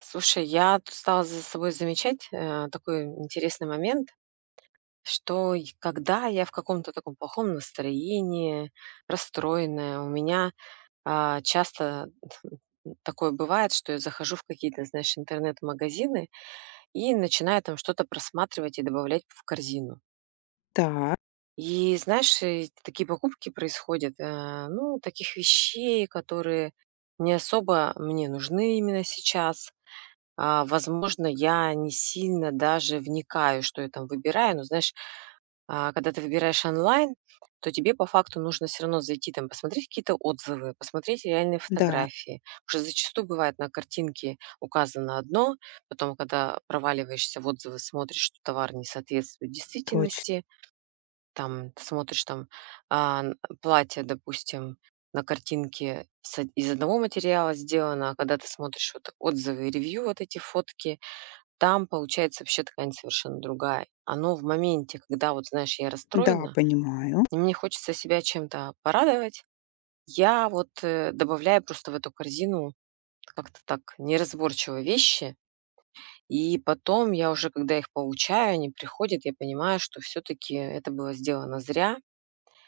Слушай, я тут стала за собой замечать, такой интересный момент, что и когда я в каком-то таком плохом настроении, расстроенная, у меня, часто такое бывает, что я захожу в какие-то, знаешь, интернет-магазины и начинаю там что-то просматривать и добавлять в корзину. Да, И знаешь, и такие покупки происходят, ну, таких вещей, которые не особо мне нужны именно сейчас. Возможно, я не сильно даже вникаю, что я там выбираю. Но знаешь, когда ты выбираешь онлайн, то тебе по факту нужно все равно зайти там, посмотреть какие-то отзывы, посмотреть реальные да, фотографии. Уже зачастую бывает на картинке указано одно, потом, когда проваливаешься в отзывы, смотришь, что товар не соответствует точно. действительности. Там ты смотришь там, а, н платье, допустим, на картинке с од из одного материала сделано, а когда ты смотришь вот отзывы и ревью, вот эти фотки, там получается вообще ткань совершенно другая. Оно в моменте, когда вот, знаешь, я Да, расстроена, понимаю. и мне хочется себя чем-то порадовать, я вот добавляю просто в эту корзину как-то так неразборчиво вещи, и потом я уже, когда их получаю, они приходят, я понимаю, что все-таки это было сделано зря,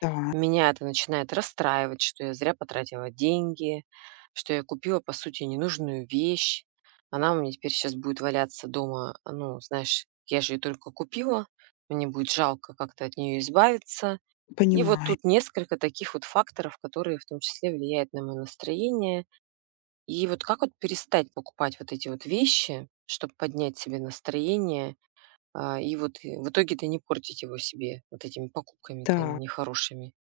Да, меня это начинает расстраивать, что я зря потратила деньги, что я купила, по сути, ненужную вещь. Она у меня теперь сейчас будет валяться дома. Ну, знаешь, я же ее только купила, мне будет жалко как-то от нее избавиться. И вот понимаю. тут несколько таких вот факторов, которые в том числе влияют на мое настроение. И вот как вот перестать покупать вот эти вот вещи, чтобы поднять себе настроение, в итоге-то не портить его себе вот этими покупками-то Да. нехорошими.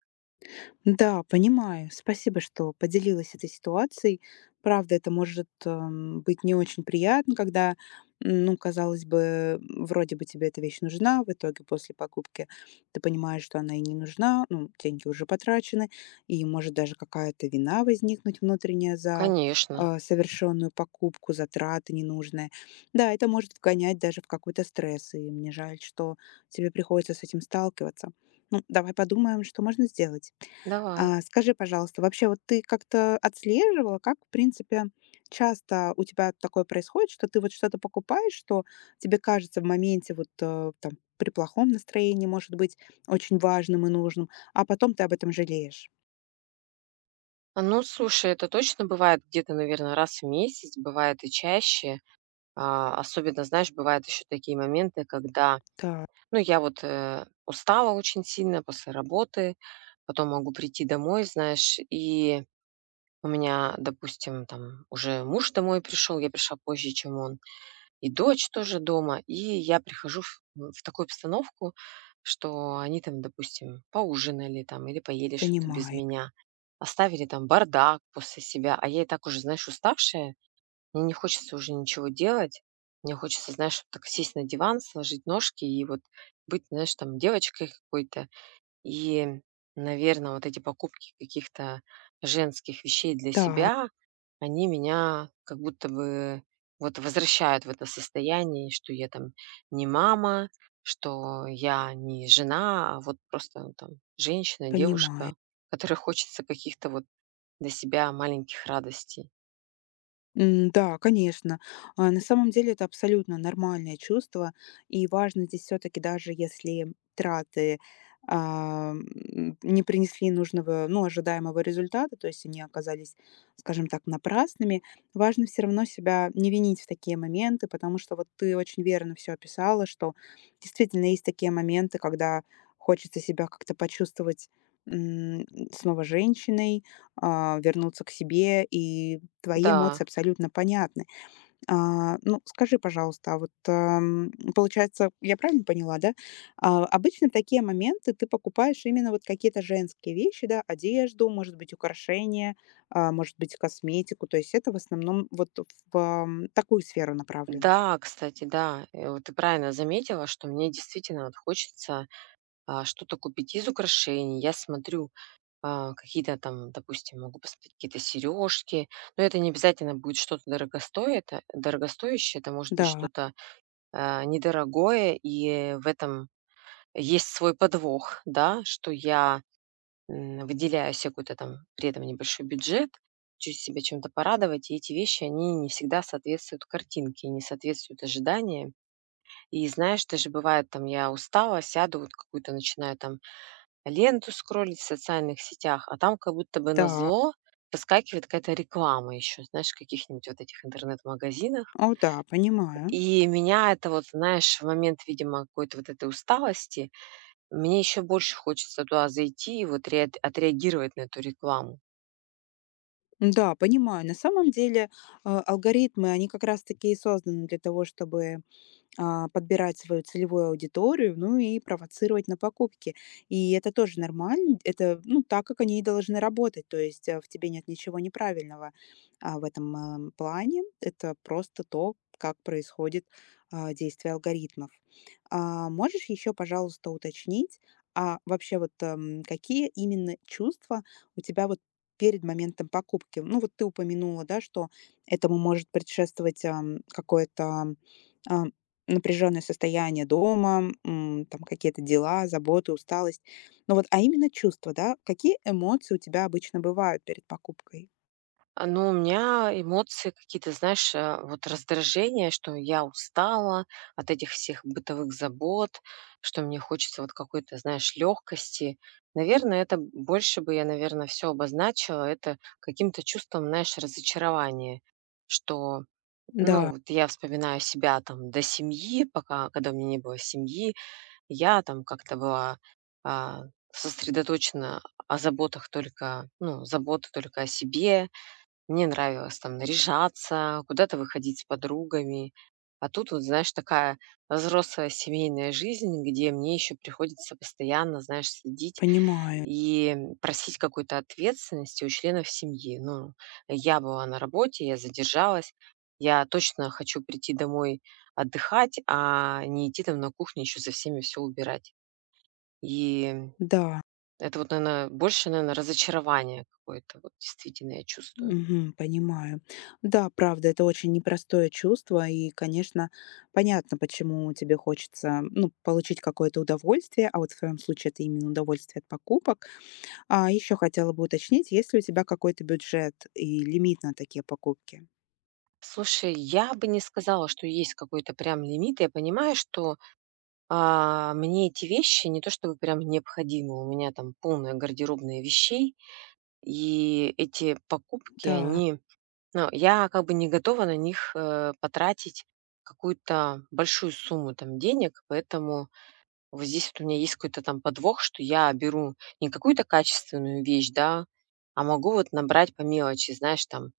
Да, понимаю. Спасибо, что поделилась этой ситуацией. Правда, это может быть не очень приятно, когда, ну, казалось бы, вроде бы тебе эта вещь нужна, в итоге после покупки ты понимаешь, что она и не нужна, ну, деньги уже потрачены, и может даже какая-то вина возникнуть внутренняя за Конечно. Совершенную покупку, затраты ненужные. Да, это может вгонять даже в какой-то стресс, и мне жаль, что тебе приходится с этим сталкиваться. Ну, давай подумаем, что можно сделать. Давай. Скажи, пожалуйста, вообще вот ты как-то отслеживала, как, в принципе, часто у тебя такое происходит, что ты вот что-то покупаешь, что тебе кажется в моменте вот, там при плохом настроении может быть очень важным и нужным, а потом ты об этом жалеешь? Ну, слушай, это точно бывает где-то, наверное, раз в месяц, бывает и чаще. Особенно, знаешь, бывают еще такие моменты, когда, Так, ну, я вот, устала очень сильно после работы, потом могу прийти домой, знаешь, и у меня, допустим, там уже муж домой пришел, я пришла позже, чем он. И дочь тоже дома. И я прихожу в такую обстановку, что они там, допустим, поужинали там или поели что-то без понимаю. меня, оставили там бардак после себя, а я и так уже, знаешь, уставшая, мне не хочется уже ничего делать. Мне хочется, знаешь, вот так сесть на диван, сложить ножки и вот быть, знаешь, там девочкой какой-то, и, наверное, вот эти покупки каких-то женских вещей для Так, себя, они меня как будто бы вот возвращают в это состояние, что я там не мама, что я не жена, а вот просто, ну, там женщина, понимаю. девушка, которой хочется каких-то вот для себя маленьких радостей. Да, конечно. На самом деле это абсолютно нормальное чувство, и важно здесь все таки даже если траты, не принесли нужного, ну, ожидаемого результата, то есть они оказались, скажем так, напрасными, важно все равно себя не винить в такие моменты, потому что вот ты очень верно все описала, что действительно есть такие моменты, когда хочется себя как-то почувствовать, м, снова женщиной, вернуться к себе. И твои эмоции Да, абсолютно понятны. Ну, скажи, пожалуйста, а вот, получается, я правильно поняла, да? А, обычно такие моменты ты покупаешь именно вот какие-то женские вещи, да, одежду, может быть, украшения, а, может быть, косметику. То есть это в основном вот в, такую сферу направлено. да, кстати, да. Вот ты правильно заметила, что мне действительно вот хочется, что-то купить из украшений. Я смотрю какие-то там, допустим, могу посмотреть какие-то сережки, но это не обязательно будет что-то дорогостоящее, это может быть Да, что-то недорогое, и в этом есть свой подвох, да, что я выделяю себе какой-то там при этом небольшой бюджет, хочу себя чем-то порадовать, и эти вещи, они не всегда соответствуют картинке, не соответствуют ожиданиям. И знаешь, даже бывает, там я устала, сяду, вот какую-то начинаю там ленту скроллить в социальных сетях, а там как будто бы да. назло выскакивает какая-то реклама еще, знаешь, в каких-нибудь вот этих интернет-магазинах. О, да, понимаю. И меня это вот, знаешь, в момент, видимо, какой-то вот этой усталости, мне еще больше хочется туда зайти и вот отреагировать на эту рекламу. Да, понимаю. На самом деле, алгоритмы, они как раз таки и созданы для того, чтобы подбирать свою целевую аудиторию, ну и провоцировать на покупки. И это тоже нормально, это, ну, так, как они и должны работать, то есть в тебе нет ничего неправильного в этом плане, это просто то, как происходит действие алгоритмов. Можешь еще, пожалуйста, уточнить, а вообще вот какие именно чувства у тебя вот перед моментом покупки? Ну вот ты упомянула, да, что этому может предшествовать какое-то ам, Напряженное состояние дома, там какие-то дела, заботы, усталость. Ну вот, а именно чувства, да? Какие эмоции у тебя обычно бывают перед покупкой? Ну, у меня эмоции какие-то, знаешь, вот раздражение, что я устала от этих всех бытовых забот, что мне хочется вот какой-то, знаешь, легкости. Наверное, это больше бы я, наверное, все обозначила это каким-то чувством, знаешь, разочарования, что, ну, Да, вот я вспоминаю себя там до семьи, пока, когда у меня не было семьи, я там как-то была а, сосредоточена о заботах только, ну, забота только о себе, мне нравилось там наряжаться, куда-то выходить с подругами. А тут вот, знаешь, такая взрослая семейная жизнь, где мне еще приходится постоянно, знаешь, следить понимаю. и просить какой-то ответственности у членов семьи. Ну, я была на работе, я задержалась, я точно хочу прийти домой отдыхать, а не идти там на кухне еще за всеми все убирать. И Да, это вот, наверное, больше, наверное, разочарование какое-то, вот действительно я чувствую. мгм, понимаю. Да, правда, это очень непростое чувство, и, конечно, понятно, почему тебе хочется, ну, получить какое-то удовольствие, а вот в твоем случае это именно удовольствие от покупок. А еще хотела бы уточнить, есть ли у тебя какой-то бюджет и лимит на такие покупки? Слушай, я бы не сказала, что есть какой-то прям лимит. Я понимаю, что, мне эти вещи не то чтобы прям необходимы. У меня там полная гардеробная вещей, и эти покупки, Да, они ну, я как бы не готова на них, потратить какую-то большую сумму там денег, поэтому вот здесь вот у меня есть какой-то там подвох, что я беру не какую-то качественную вещь, да, а могу вот набрать по мелочи, знаешь, там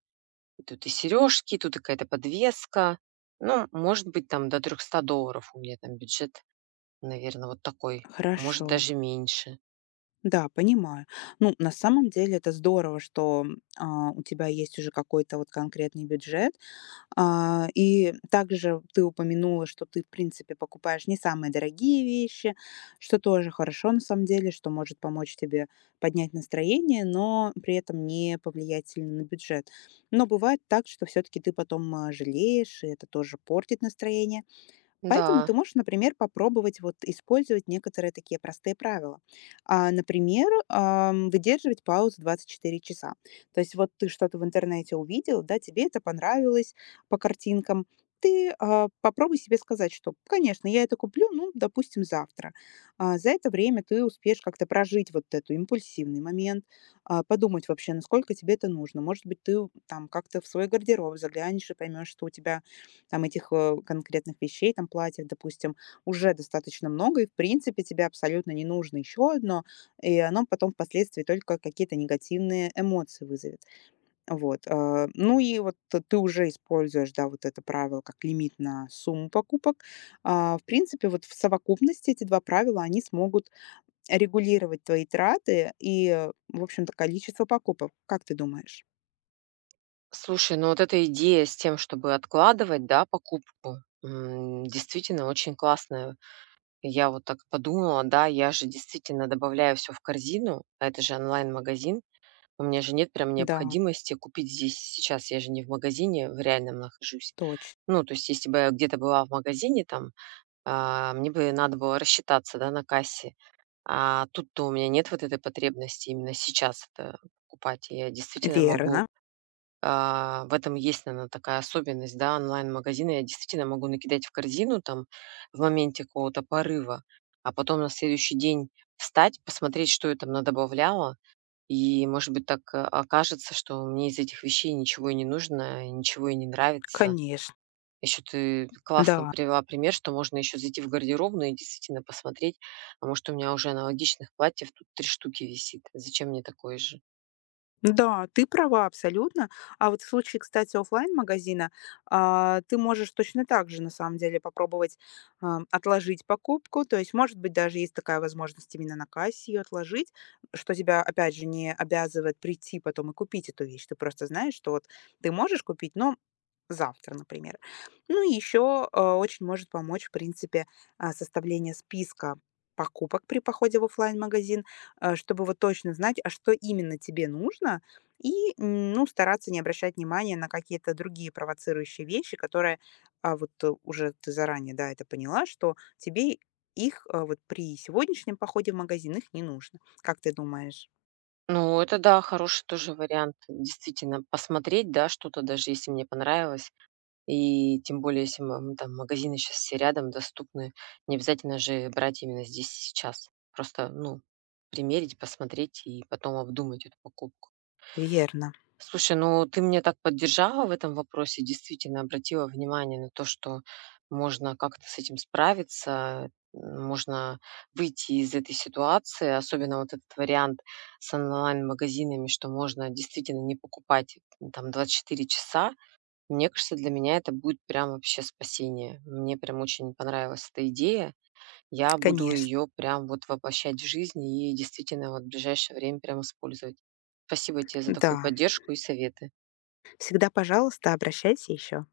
Тут и сережки, тут и какая-то подвеска. Ну, может быть, там до $300 у меня там бюджет, наверное, вот такой. Может, хорошо. даже меньше. Да, понимаю. Ну, на самом деле это здорово, что у тебя есть уже какой-то вот конкретный бюджет. И также ты упомянула, что ты, в принципе, покупаешь не самые дорогие вещи, что тоже хорошо на самом деле, что может помочь тебе поднять настроение, но при этом не повлиять сильно на бюджет. Но бывает так, что все-таки ты потом жалеешь, и это тоже портит настроение. Поэтому Да. ты можешь, например, попробовать вот использовать некоторые такие простые правила. Например, выдерживать паузу 24 часа. То есть вот ты что-то в интернете увидел, да, тебе это понравилось по картинкам, ты попробуй себе сказать, что, конечно, я это куплю, ну, допустим, завтра. За это время ты успеешь как-то прожить вот эту импульсивный момент, подумать вообще, насколько тебе это нужно. Может быть, ты там как-то в свой гардероб заглянешь и поймешь, что у тебя там этих, конкретных вещей, там платьев, допустим, уже достаточно много, и в принципе тебе абсолютно не нужно еще одно, и оно потом впоследствии только какие-то негативные эмоции вызовет. Вот, ну и вот ты уже используешь, да, вот это правило как лимит на сумму покупок. В принципе, вот в совокупности эти 2 правила, они смогут регулировать твои траты и, в общем-то, количество покупок. Как ты думаешь? Слушай, ну вот эта идея с тем, чтобы откладывать, да, покупку, действительно очень классная. Я вот так подумала, да, я же действительно добавляю все в корзину, а это же онлайн-магазин. У меня же нет прям Да, необходимости купить здесь сейчас. Я же не в магазине в реальном нахожусь. точно. Ну, то есть, если бы я где-то была в магазине, там, мне бы надо было рассчитаться, да, на кассе. А тут-то у меня нет вот этой потребности именно сейчас это покупать. И я действительно могу Верно, в этом есть, наверное, такая особенность, да, онлайн-магазина. Я действительно могу накидать в корзину там в моменте какого-то порыва, а потом на следующий день встать, посмотреть, что я там надобавляла. И, может быть, так окажется, что мне из этих вещей ничего и не нужно, и ничего и не нравится. конечно, Еще ты классно да. привела пример, что можно еще зайти в гардеробную и действительно посмотреть, а может, у меня уже аналогичных платьев тут 3 штуки висит. Зачем мне такое же? Да, ты права абсолютно. А вот в случае, кстати, оффлайн-магазина, ты можешь точно так же, на самом деле, попробовать, отложить покупку. То есть, может быть, даже есть такая возможность именно на кассе ее отложить, что тебя, опять же, не обязывает прийти потом и купить эту вещь. Ты просто знаешь, что вот ты можешь купить, но завтра, например. Ну и еще очень может помочь, в принципе, составление списка покупок при походе в оффлайн-магазин, чтобы вот точно знать, а что именно тебе нужно, и ну, стараться не обращать внимания на какие-то другие провоцирующие вещи, которые уже ты заранее, да, это поняла, что тебе их вот при сегодняшнем походе в магазин их не нужно. Как ты думаешь? Ну, это да, хороший тоже вариант. Действительно, посмотреть, да, что-то, даже если мне понравилось. И тем более, если там магазины сейчас все рядом доступны, не обязательно же брать именно здесь и сейчас. Просто, ну, примерить, посмотреть и потом обдумать эту покупку. Верно, Слушай, ну ты меня так поддержала в этом вопросе, действительно обратила внимание на то, что можно как-то с этим справиться, можно выйти из этой ситуации, особенно вот этот вариант с онлайн-магазинами, что можно действительно не покупать там 24 часа. Мне кажется, для меня это будет прям вообще спасение. Мне прям очень понравилась эта идея. Я буду конечно. ее прям вот воплощать в жизнь и действительно вот в ближайшее время прям использовать. Спасибо тебе за такую Да. поддержку и советы. Всегда, пожалуйста, обращайся еще.